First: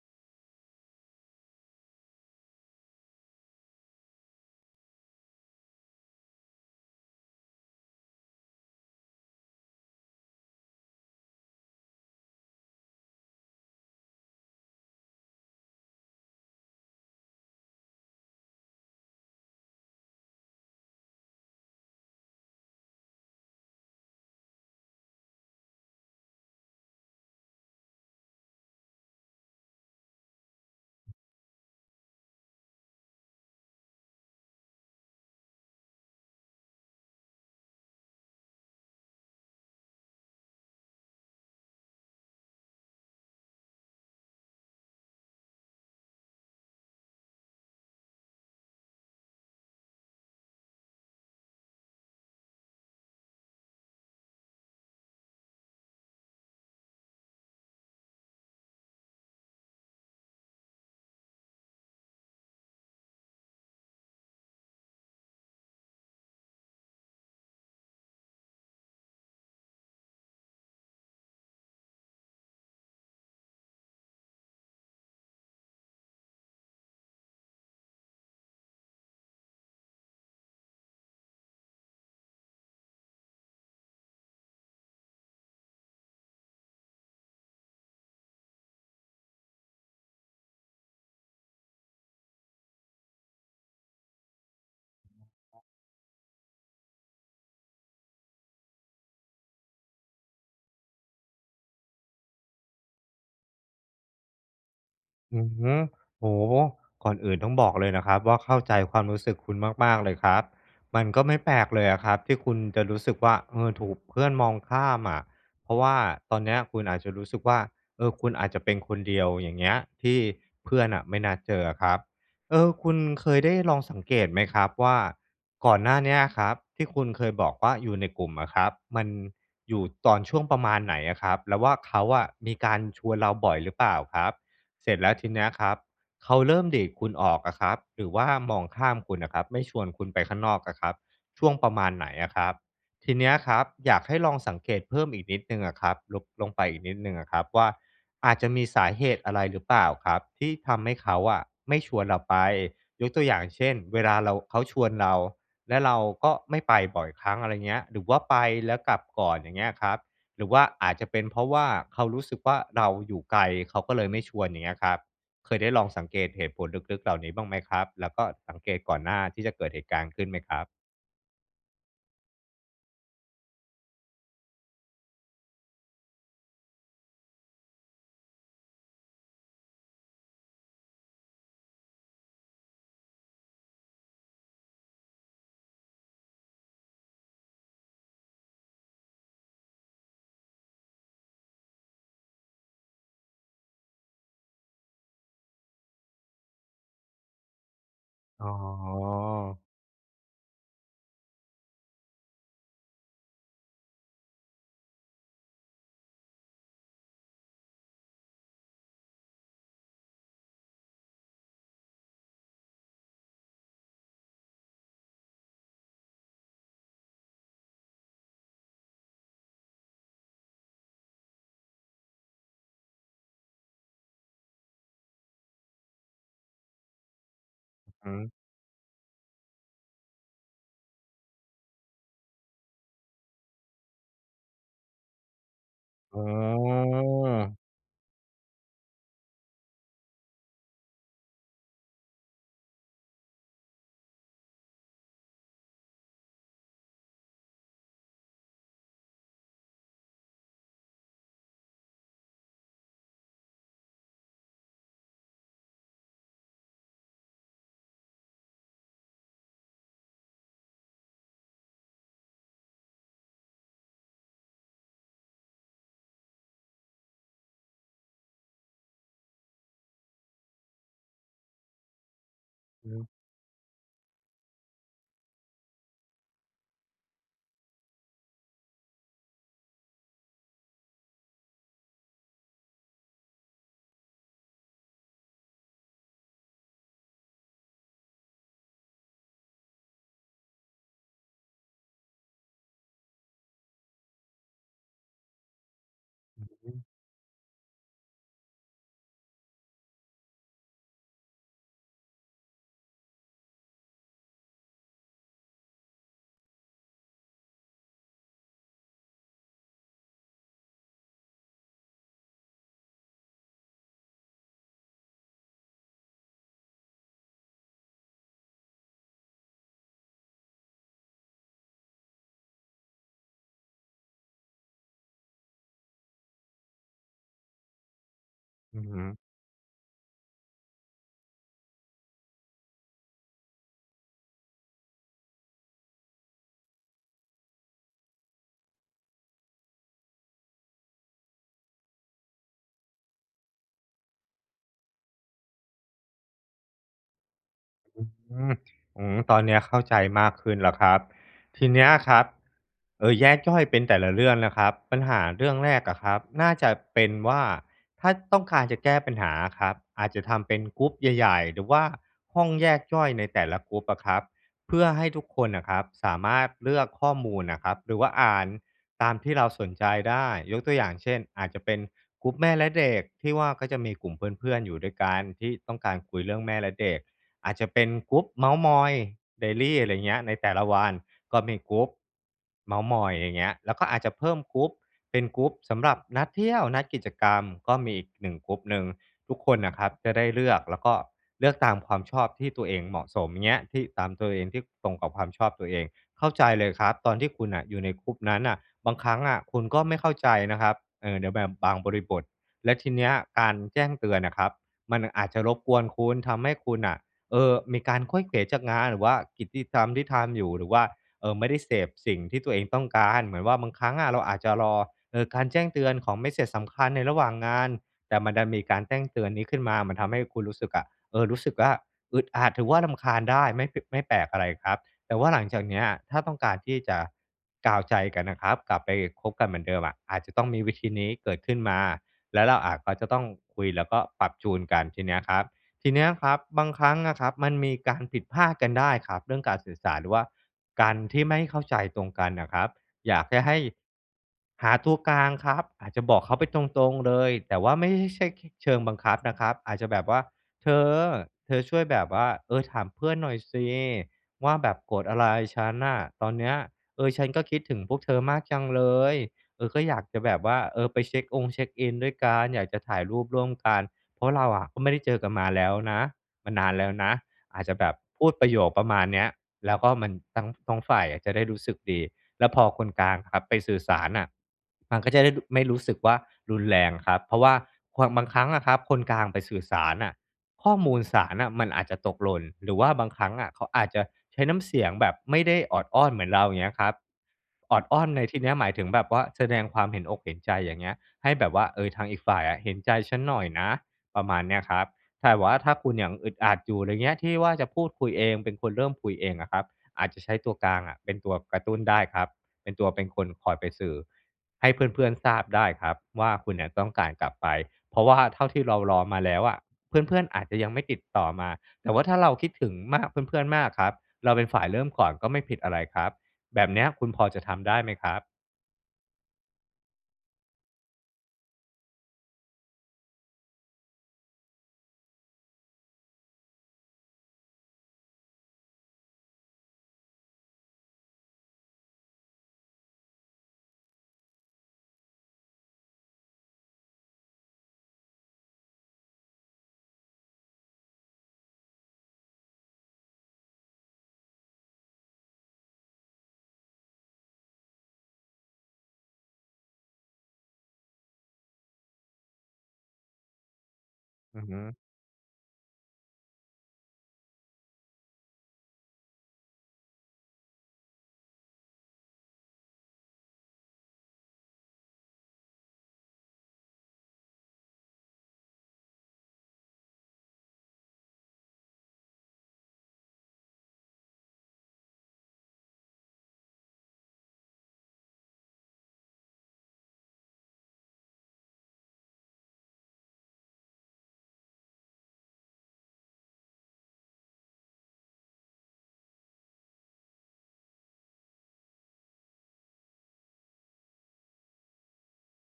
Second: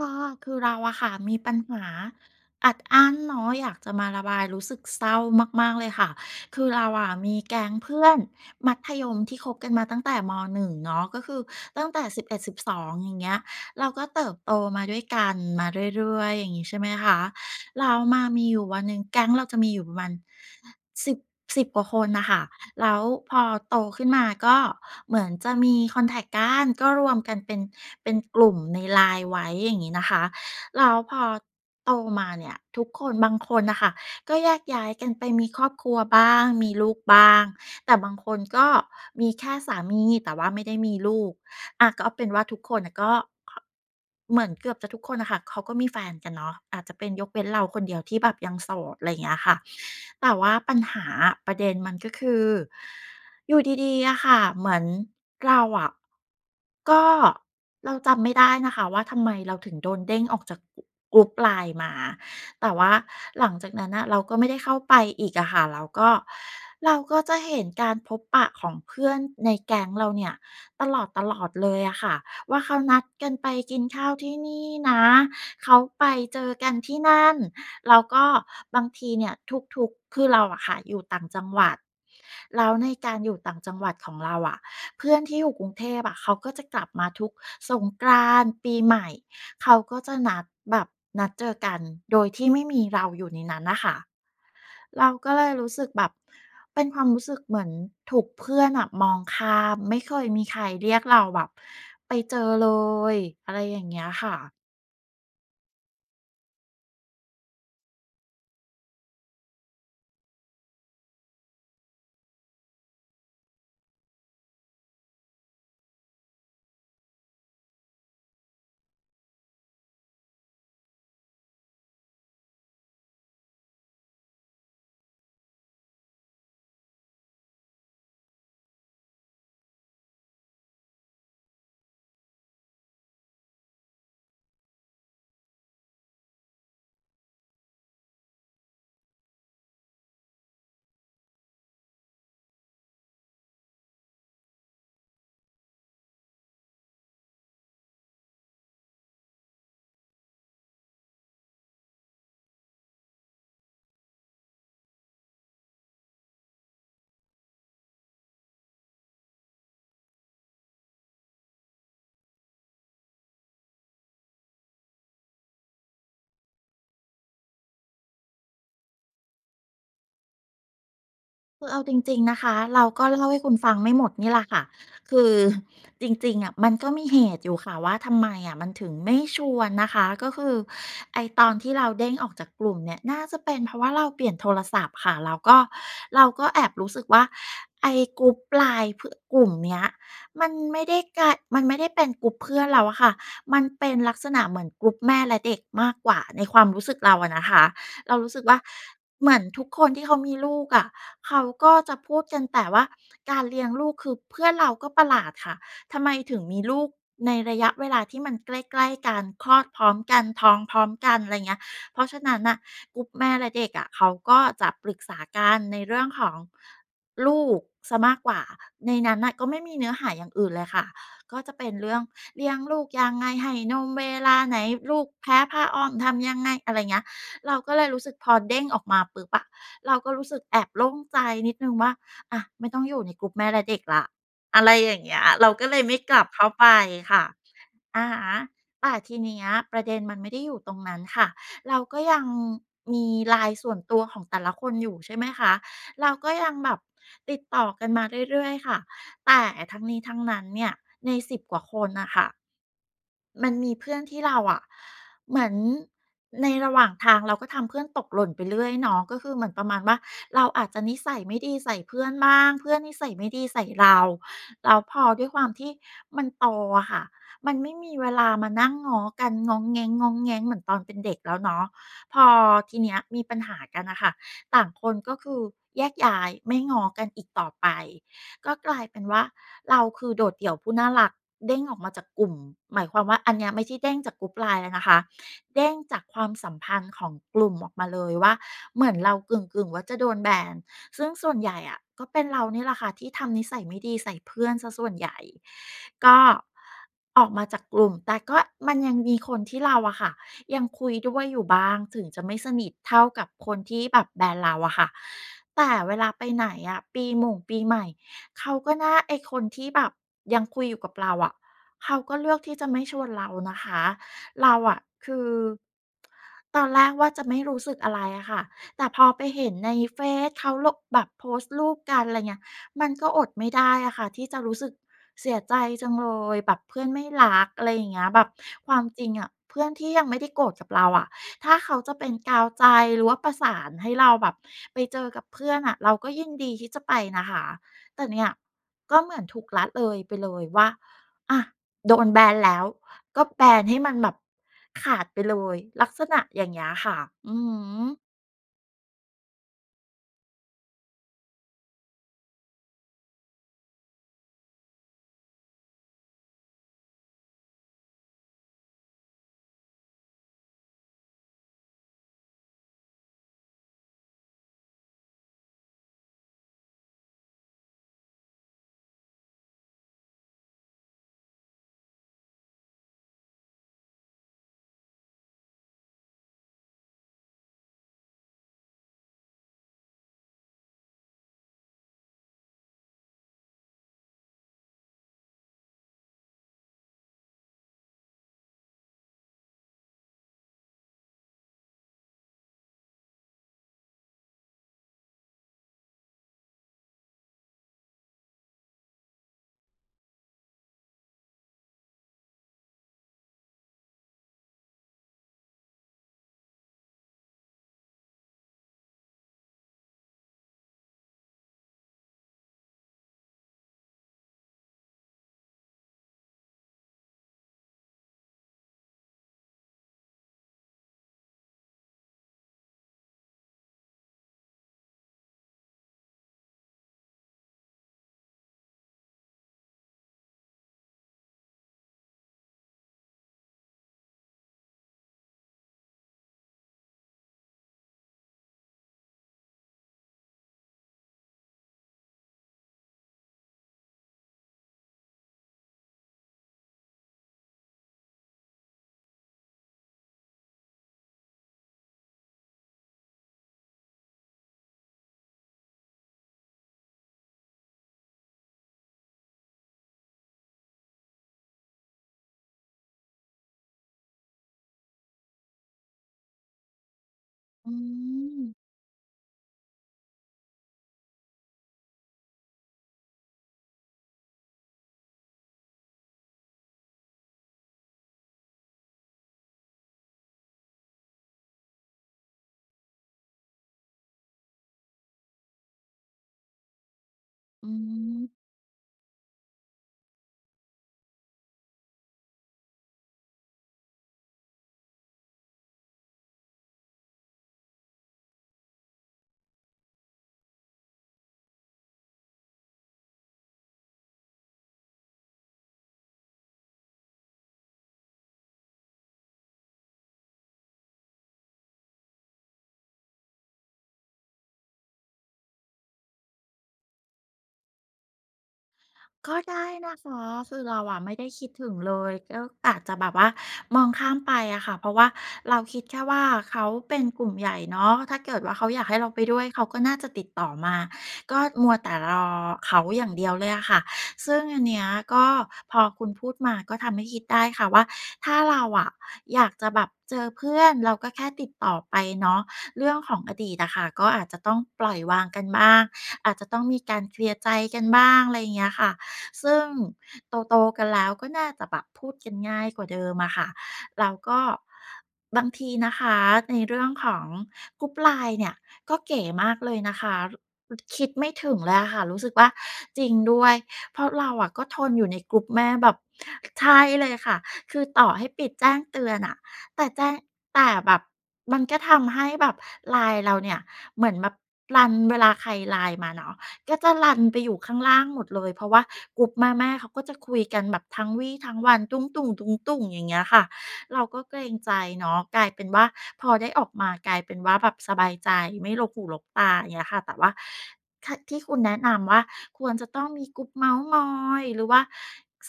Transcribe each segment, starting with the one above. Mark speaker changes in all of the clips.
Speaker 1: ก็คือเราอะค่ะมีปัญหาอัดอั้นเนาะอยากจะมาระบายรู้สึกเศร้ามากๆเลยค่ะคือเราอะมีแก๊งเพื่อนมัธยมที่คบกันมาตั้งแต่ม1เนาะก็คือตั้งแต่11-12อดสิบสองอย่างเงี้ยเราก็เติบโตมาด้วยกันเรื่อยๆอย่างงี้ใช่ไหมคะ แล้วมามีอยู่วันหนึ่งแก๊งเราจะมีอยู่ประมาณ10ิบสิบกว่าคนน่ะค่ะแล้วพอโตขึ้นมาก็เหมือนจะมีคอนแท็กกันก็รวมกันเป็นกลุ่มใน LINE ไว้อย่างงี้นะคะแล้วพอโตมาเนี่ยทุกคนบางคนน่ะค่ะก็แยกย้ายกันไปมีครอบครัวบ้างมีลูกบ้างแต่บางคนก็มีแค่สามีแต่ว่าไม่ได้มีลูก อะก็เอาเป็นว่าทุกคนน่ะก็เหมือนเกือบจะทุกคนนะค่ะเขาก็มีแฟนกันเนาะอาจจะเป็นยกเว้นเราคนเดียวที่แบบยังโสดอะไรอย่างเงี้ยค่ะแต่ว่าปัญหาประเด็นมันก็คืออยู่ดีๆอะค่ะเหมือนเราอะก็เราจำไม่ได้นะคะว่าทำไมเราถึงโดนเด้งออกจากกลุ่ม l ลน e มา แต่ว่าหลังจากนั้นนะเราก็ไม่ได้เข้าไปอีกอะค่ะเราก็จะเห็นการพบปะของเพื่อนในแก๊งเราเนี่ยตลอดๆเลยอะค่ะว่าเขานัดกันไปกินข้าวที่นี่นะเขาไปเจอกันที่นั่นแล้วก็บางทีเนี่ยทุกๆคือเราอะค่ะอยู่ต่างจังหวัดแล้วในการอยู่ต่างจังหวัดของเราอะเพื่อนที่อยู่กรุงเทพอะเขาก็จะกลับมาทุกสงกรานต์ปีใหม่ เขาก็จะนัดแบบนัดเจอกันโดยที่ไม่มีเราอยู่ในนั้นน่ะค่ะเราก็เลยรู้สึกแบบเป็นความรู้สึกเหมือนถูกเพื่อนอะมองข้ามไม่เคยมีใครเรียกเราแบบไปเจอเลยอะไรอย่างเงี้ยค่ะ
Speaker 2: อืมโอ้โหก่อนอื่นต้องบอกเลยนะครับว่าเข้าใจความรู้สึกคุณมากๆเลยครับ มันก็ไม่แปลกเลยอะครับที่คุณจะรู้สึกว่าเออถูกเพื่อนมองข้ามอะเพราะว่าตอนเนี้ยคุณอาจจะรู้สึกว่าเออคุณอาจจะเป็นคนเดียวอย่างเงี้ยที่เพื่อนไม่น่าเจอครับเออคุณเคยได้ลองสังเกตไหมครับว่าก่อนหน้าเนี้ยครับที่คุณเคยบอกว่าอยู่ในกลุ่มอะครับมันอยู่ตอนช่วงประมาณไหนอะครับแล้วว่าเขาอะมีการชวนเราบ่อยหรือเปล่าครับ เสร็จแล้วทีเนี้ยครับเขาเริ่มดีดทคุณออกอะครับหรือว่ามองข้ามคุณนะครับไม่ชวนคุณไปข้างนอกอะครับช่วงประมาณไหนอะครับทีเนี้ยครับอยากให้ลองสังเกตเพิ่มอีกนิดหนึ่งอะครับลงไปอีกนิดหนึ่งอะครับว่าอาจจะมีสาเหตุอะไรหรือเปล่าครับที่ทำให้เขาอะไม่ชวนเราไปยกตัวอย่างเช่นเวลาเราเขาชวนเราและเราก็ไม่ไปบ่อยครั้งอะไรเงี้ยหรือว่าไปแล้วกลับก่อนอย่างเงี้ยครับ หรือว่าอาจจะเป็นเพราะว่าเขารู้สึกว่าเราอยู่ไกลเขาก็เลยไม่ชวนอย่างเงี้ยครับเคยได้ลองสังเกตเหตุผลลึกๆเหล่านี้บ้างไหมครับแล้วก็สังเกตก่อนหน้าที่จะเกิดเหตุการณ์ขึ้นไหมครับ
Speaker 1: คือเอาจริงๆนะคะเราก็เล่าให้คุณฟังไม่หมดนี่แหละค่ะคือ จริงๆอะมันก็มีเหตุอยู่ค่ะว่าทำไมอะมันถึงไม่ชวนนะคะก็คือไอ้ตอนที่เราเด้งออกจากกลุ่มเนี่ยน่าจะเป็นเพราะว่าเราเปลี่ยนโทรศัพท์ค่ะแล้วก็เราก็แอบรู้สึกว่าไอ้กรุ๊ป LINE เพื่อกลุ่มเนี้ยมันไม่ได้เป็นกรุ๊ปเพื่อนแล้วอะค่ะมันเป็นลักษณะเหมือนกรุ๊ปแม่และเด็กมากกว่าในความรู้สึกเราอะนะคะ เรารู้สึก
Speaker 2: อ๋
Speaker 1: ว่า
Speaker 2: อ
Speaker 1: เหมือนทุกคนที่เขามีลูกอะะเขาก็จะพูดกันแต่ว่าการเลี้ยงลูกคือเพื่อนเราก็ประหลาดค่ะทำไมถึงมีลูกในระยะเวลาที่มันใกล้ๆกันคลอดพร้อมกันท้องพร้อมกันอะไรเงี้ยเพราะฉะนั้นน่ะกลุ่มแม่และเด็กอะะเขาก็จะปรึกษากันในเรื่องของลูกซะมากกว่าในนั้นน่ะก็ไม่มีเนื้อหาอย่างอื่นเลยค่ะก็จะเป็นเรื่องเลี้ยงลูกยังไงให้นมเวลาไหนลูกแพ้ผ้าอ้อมทำยังไงอะไรเงี้ย เราก็เลยรู้สึ
Speaker 2: อื
Speaker 1: ก
Speaker 2: ม
Speaker 1: พอเด้งออกมาปุ๊บอะเราก็รู้สึกแอบโล่งใจนิดหนึ่งว่าอะไม่ต้องอยู่ในกลุ่มแม่และเด็กละอะไรอย่างเงี้ยเราก็เลยไม่ก
Speaker 2: อ๋
Speaker 1: ลับเข้าไป
Speaker 2: อ
Speaker 1: ค่ะอะฮะแต่ทีเนี้ยประเด็นมันไม่ได้อยู่ตรงนั้นค่ะเราก็ยังมี l i n ส่วนตัวของแต่ละคนอยู่ใช่ไหมคะเราก็ยังแบบติดต่อกันมาเรื่อยๆค่ะแต่ทั้งนี้ทั้งนั้นเนี่ยใน10กว่าคนนะคะ มันมีเพื่อนที่เราอะเหมือนในระหว่างทางเราก็ทำเพื่อนตกหล่นไปเรื่อยเนาะก็คือเหมือนประมาณว่าเราอาจจะนิสัยไม่ดีใส่เพื่อนบ้างเพื่อนนิสัยไม่ดีใส่เราแล้วพอด้วยความที่มันโตอะค่ะมันไม่มีเวลามานั่งงอกันง้องแง้งๆเหมือนตอนเป็นเด็กแล้วเนาะพอทีเนี้ย
Speaker 2: อืม
Speaker 1: มีปัญหากันนะคะต่างคนก็คือแยกย้ายไม่งอกันอีกต่อไป ก็กลายเป็นว่าเราคือโดดเดี่ยวผู้น่ารักเด้งออกมาจากกลุ่มหมายความว่าอันเนี้ยไม่ใช่เด้งจากกลุ่ม LINE แล้วนะคะเด้งจากความสัมพันธ์ของกลุ่มออกมาเลยว่าเหมือนเรากึ่งๆว่าจะโดนแบนซึ่งส่วนใหญ่อะก็เป็นเราเนี่ยแหละค่ะที่ทำนิสัยไม่ดีใส่เพื่อนเสียส่วนใหญ่ก็ออกมาจากกลุ่มแต่ก็มันยังมีคนที่เราอะค่ะยังคุยด้วยอยู่บ้างถึงจะไม่สนิทเท่ากับคนที่แบบแบนเราอะค่ะแต่เวลาไปไหนอะปีหม่งปีใหม่ เขาก็น่าไอ้คนที่แบบยังคุยอยู่กับเราอะเขาก็เลือกที่จะไม่ชวนเรานะคะเราอะคือตอนแรกว่าจะไม่รู้สึกอะไรอะค่ะแต่พอไปเห็นในเฟซเขาลงแบบโพสต์รูปกันอะไรเงี้ยมันก็อดไม่ได้อะค่ะที่จะรู้สึกเสียใจจังเลยแบบเพื่อนไม่รักอะไรอย่างเงี้ยแบบควา
Speaker 2: อื
Speaker 1: มจริง
Speaker 2: ม
Speaker 1: อะเพื่อนที่ยังไม่ได้โกรธกับเราอะถ้าเขาจะเป็นกาวใจหรือว่าประสานให้เราแบบไปเจอกับเพื่อนอะเราก็ยินดีที่จะไปนะคะ แต่เนี่ยก็เหมือนถูกละเลยไปเลยว่าอ่ะโดนแบนแล้วก็แบนให้มันแบบขาดไปเลยลักษณะอย่างเงี้ยค่ะอือฮึ
Speaker 2: อืมอืมตอนเนี้ยเข้าใจมากขึ้นแล้วครับทีเนี้ยครับแยกย่อยเป็นแต่ละเรื่องนะครับปัญหาเรื่องแรกอะครับน่าจะเป็นว่าถ้าต้องการจะแก้ปัญหาอะครับอาจจะทำเป็นกรุ๊ปใหญ่ๆหรือว่าห้องแยกย่อยในแต่ละกรุ๊ปอะครับเพื่อให้ทุกคนน่ะครับสามารถเลือกข้อมูลน่ะครับหรือว่าอ่านตามที่เราสนใจได้ยกตัวอย่างเช่นอาจจะเป็นกรุ๊ปแม่และเด็กที่ว่าก็จะมีกลุ่มเพื่อนๆอยู่ด้วยกันที่ต้องการคุยเรื่องแม่และเด็ก อาจจะเป็นกรุ๊ปเมาท์มอยเดอี่อะไรเงี้ยในแต่ละวันก็มีกรุ๊ปเมาท์มอยอย่างเงี้ยแล้วก็อาจจะเพิ่มกรุ๊ปเป็นกรุ๊ปสำหรับนัดเที่ยวนัดกิจกรรมก็มีอีกหนึ่งกรุ๊ปหนึ่งทุกคนนะครับจะได้เลือกแล้วก็เลือกตามความชอบที่ตัวเองเหมาะสมเงี้ยที่ตามตัวเองที่ตรงกับความชอบตัวเองเข้าใจเลยครับตอนที่คุณอ่ะอยู่ในกรุ๊ปนั้นอ่ะบางครั้งอะคุณก็ไม่เข้าใจนะครับในแบบบางบริบทและทีเนี้ยการแจ้งเตือนน่ะครับมันอาจจะรบกวนคุณทำให้คุณอ่ะ เออมีการค่อยเขวจากงานหรือว่ากิจกรรมที่ทำอยู่หรือว่าเออไม่ได้เสพสิ่งที่ตัวเองต้องการเหมือนว่าบางครั้งอะเราอาจจะรอเออการแจ้งเตือนของไม่เสร็จสำคัญในระหว่างงานแต่มันดันมีการแจ้งเตือนนี้ขึ้นมามันทำให้คุณรู้สึกอะเออรู้สึกว่าอึดอัดถือว่าลำคาญได้ไม่แปลกอะไรครับแต่ว่าหลังจากเนี้ยถ้าต้องการที่จะกล่าวใจกันนะครับกลับไปคบกันเหมือนเดิมอะอาจจะต้องมีวิธีนี้เกิดขึ้นมาแล้วเราอาจก็จะต้องคุยแล้วก็ปรับจูนกันทีเนี้ยครับ ทีเนี้ยครับบางครั้งนะครับมันมีการผิดพลาดกันได้ครับเรื่องการสื่อสารหรือว่าการที่ไม่เข้าใจตรงกันนะครับอยากจะให้หาตัวกลางครับอาจจะบอกเขาไปตรงๆเลยแต่ว่าไม่ใช่เชิงบังคับนะครับอาจจะแบบว่าเธอเธอช่วยแบบว่าเออถามเพื่อนหน่อยสิว่าแบบโกรธอะไรฉันน่ะตอนเนี้ยเออฉันก็คิดถึงพวกเธอมากจังเลยเออก็อยากจะแบบว่าเออไปเช็คองค์เช็คอินด้วยกันอยากจะถ่ายรูปร่วมกัน เพราะเราอะก็ไม่ได้เจอกันมาแล้วนะมานานแล้วนะอาจ
Speaker 1: อื
Speaker 2: จะแบบพูด
Speaker 1: ม
Speaker 2: ประโยคประมาณเนี้ยแล้วก็มันทั้งฝ่ายอะจะได้รู้สึกดีแล้วพอคนกลางครับไปสื่อสารอ่ะมันก็จะได้ไม่รู้สึกว่ารุนแรงครับเพราะว่าความบางครั้งอะครับคนกลางไปสื่อสารอ่ะข้อมูลสารน่ะมันอาจจะตกหล่นหรือว่าบางครั้งอะเขาอาจจะใช้น้ำเสียงแบบไม่ได้ออดอ้อนเหมือนเราอย่างเงี้ยครับ
Speaker 1: อื
Speaker 2: ออดอ้อนในที่
Speaker 1: ม
Speaker 2: เนี้ยหมายถึงแบบว่าแสดงความเห็นอกเห็นใจอย่างเงี้ยให้แบบว่าเออทางอีกฝ่ายอะเห็นใจฉันหน่อยนะ ประมาณเนี้ยครับแต่ว่าถ้าคุณยังอึดอัดอยู่อะไรเงี้ยที่ว่าจะพูดคุยเองเป็นคนเริ่มคุยเองอะครับอาจจะใช้ตัวกลางอะเป็นตัวกระตุ้นได้ครับเป็นตัวเป็นคนคอยไปสื่อให้เพื่อนๆทราบได้ครับว่าคุณเนี่ยต้องการกลับไปเพราะว่าเท่าที่เรารอมาแล้วอะเพื่อนๆอาจจะยังไม่ติดต่อมาแต่ว่าถ้าเราคิดถึงมากเพื่อนๆมากครับเราเป็นฝ่ายเริ่มก่อนก็ไม่ผิดอะไรครับแบบเนี้ยคุณพอจะทำได้ไหมครับ
Speaker 1: ก็ได้นะคะคือเราอะไม่ได้คิดถึงเลยก็อาจจะแบบว่ามองข้ามไปอะค่ะเพราะว่าเราคิดแค่ว่าเขาเป็นกลุ่มใหญ่เนาะถ้าเกิดว่าเขาอยากให้เราไปด้วยเขาก็น่าจะติดต่อมาก็มัวแต่รอเขาอย่างเดียวเลยอะค่ะซึ่งอันเนี้ยก็พอคุณพูดมาก็ทำให้คิดได้ค่ะว่าถ้าเราอะอยากจะแบบเจอเพื่อนเราก็แค่ติดต่อไปเนาะเรื่องของอดีตอะค่ะก็อาจจะต้องปล่อยวางกันบ้างอาจจะต้องมีการเคลียร์ใจกันบ้างอะไรอย่างเงี้ยค่ะ ซึ่งโตๆกันแล้วก็น่าจะแบบพูดกันง่ายกว่าเดิมอะค่ะแล้วก็
Speaker 2: อือฮึ
Speaker 1: บางทีนะคะในเรื่องของกรุ๊ป LINE เนี่ยก็เก๋มากเลยนะคะรคิดไม่ถึงเลยอะค่ะรู้สึกว่าจริงด้วยเพราะเราอะก็ทนอยู่ในกรุ๊ปแม่แบบใช่เลยค่ะคือต่อให้ปิดแจ้งเตือนอะแต่แจ้งแต่แบบมันก็ทำให้แบบ LINE เราเนี่ยเหมือนแบบรันเวลาใคร LINE มาเนาะ ก็จะรันไปอยู่ข้างล่างหมดเลยเพราะว่ากลุ่มแม่ๆเขาก็จะคุยกันแบบทั้งวี่ทั้งวันตุ้งตุงตุ้งตุงอย่างเงี้ยค่ะเราก็เกรงใจเนาะกลายเป็นว่าพอได้ออกมากลายเป็นว่าแบบสบายใจไม่ลกหูลกตาอย่างเงี้ยค่ะแต่ว่าทที่คุณแนะนำว่าควรจะต้องมีกลุ่มเม้าส์มอยหรือว่า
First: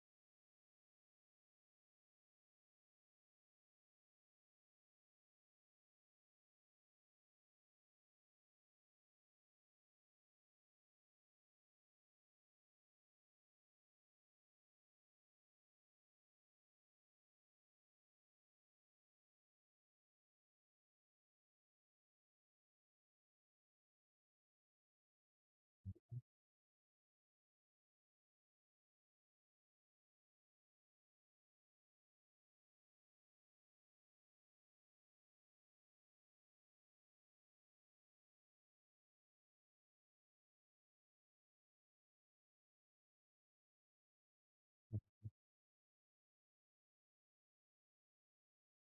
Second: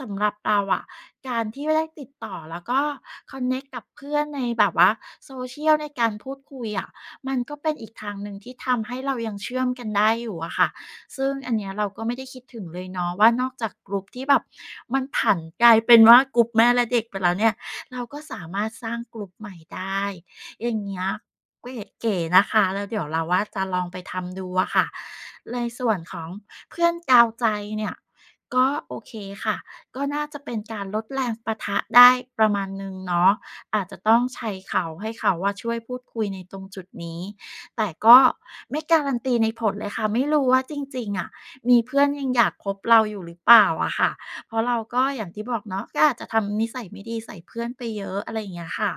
Speaker 1: สำหรับเราอะการที่ได้ติดต่อแล้วก็คอนเนกกับเพื่อนในแบบว่าโซเชียลในการพูดคุยอะมันก็เป็นอีกทางหนึ่งที่ทำให้เรายังเชื่อมกันได้อยู่อะค่ะ ซึ่งอันเนี้ยเราก็ไม่ได้คิดถึงเลยเนาะว่านอกจากกลุ่มที่แบบมันผันกลายเป็นว่ากลุ่มแม่และเด็กไปแล้วเนี่ยเราก็สามารถสร้างกลุ่มใหม่ได้อย่างเงี้ยเก๋เก๋ๆนะคะแล้วเดี๋ยวเราว่าจะลองไปทำดูอะค่ะในส่วนของเพื่อนกาวใจเนี่ยก็โอเคค่ะก็น่าจะเป็นการลดแรงปะทะได้ประมาณนึงเนาะอาจจะต้องใช้เขาให้เขาว่าช่วยพูดคุยในตรงจุดนี้ แต่ก็ไม่การันตีในผลเลยค่ะไม่รู้ว่าจริงๆอะมีเพื่อนยังอยากคบเราอยู่หรือเปล่าอะค่ะ เพราะเราก็อย่างที่บอกเนาะก็อาจจะทำนิสัยไม่ดีใส่เพื่อนไปเยอะอะไรอย่างเงี้ยค่ะ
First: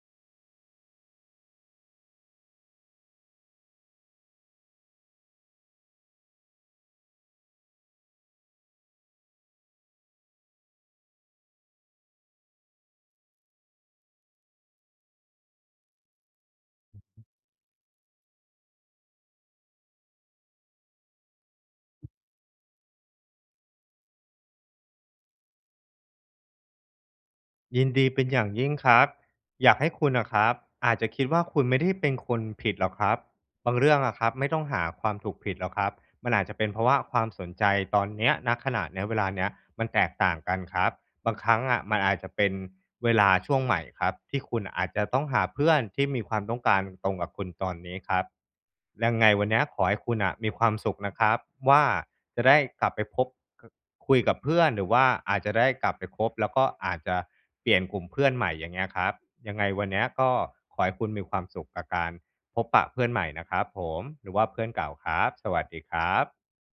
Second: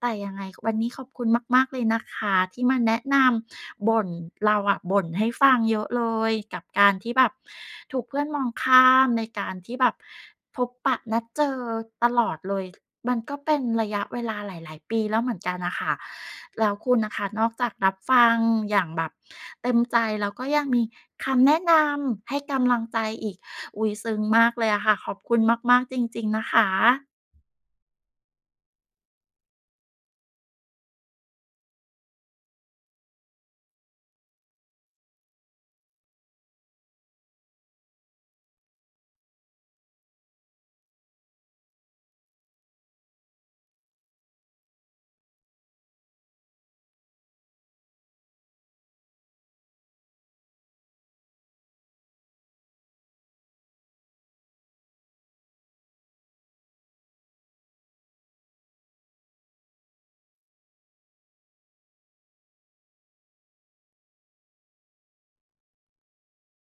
Speaker 1: แต่ยังไงวันนี้ขอบคุณมากๆเลยนะคะที่มาแนะนำบ่นเราอะบ่นให้ฟังเยอะเลยกับการที่แบบถูกเพื่อนมองข้ามในการที่แบบพบปะนัดเจอตลอดเลยมันก็เป็นระยะเวลาหลาย ๆปีแล้วเหมือนกันน่ะค่ะแล้วคุณน่ะค่ะนอกจากรับฟังอย่างแบบเต็มใจแล้วก็ยังมีคำแนะนำให้กำลังใจอีก อุ๊ยซึ้งมากเลยอะค่ะขอบคุณมากๆจริงๆนะคะ
Speaker 2: ยินดีเป็นอย่างยิ่งครับอยากให้คุณนะครับอาจจะคิดว่าคุณไม่ได้เป็นคนผิดหรอกครับบางเรื่องอะครับไม่ต้องหาความถูกผิดหรอกครับมันอาจจะเป็นเพราะว่าความสนใจตอนเนี้ยณขณะเนี้ยเวลาเนี้ยมันแตกต่างกันครับ บางครั้งอะมันอาจจะเป็นเวลาช่วงใหม่ครับที่คุณอาจจะต้องหาเพื่อนที่มีความต้องการตรงกับคุณตอนนี้ครับยังไงวันนี้ขอให้คุณอะมีความสุขนะครับว่าจะได้กลับไปพบคุยกับเพื่อนหรือว่าอาจจะได้กลับไปคบแล้วก็อาจจะเปลี่ยนกลุ่มเพื่อนใหม่อย่างเงี้ยครับยังไงวันนี้ก็ขอให้คุณมีความสุขกับการพบปะเพื่อนใหม่นะครับผมหรือว่าเพื่อนเก่าครับสวัสดีครับ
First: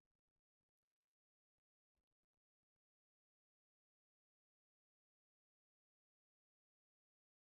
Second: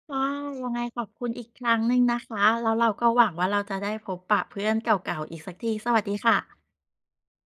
Speaker 1: ก็ยังไงขอบคุณอีกครั้งหนึ่งนะคะแล้วเราก็หวังว่าเราจะได้พบปะเพื่อนเก่าๆอีกสักทีสวัสดีค่ะ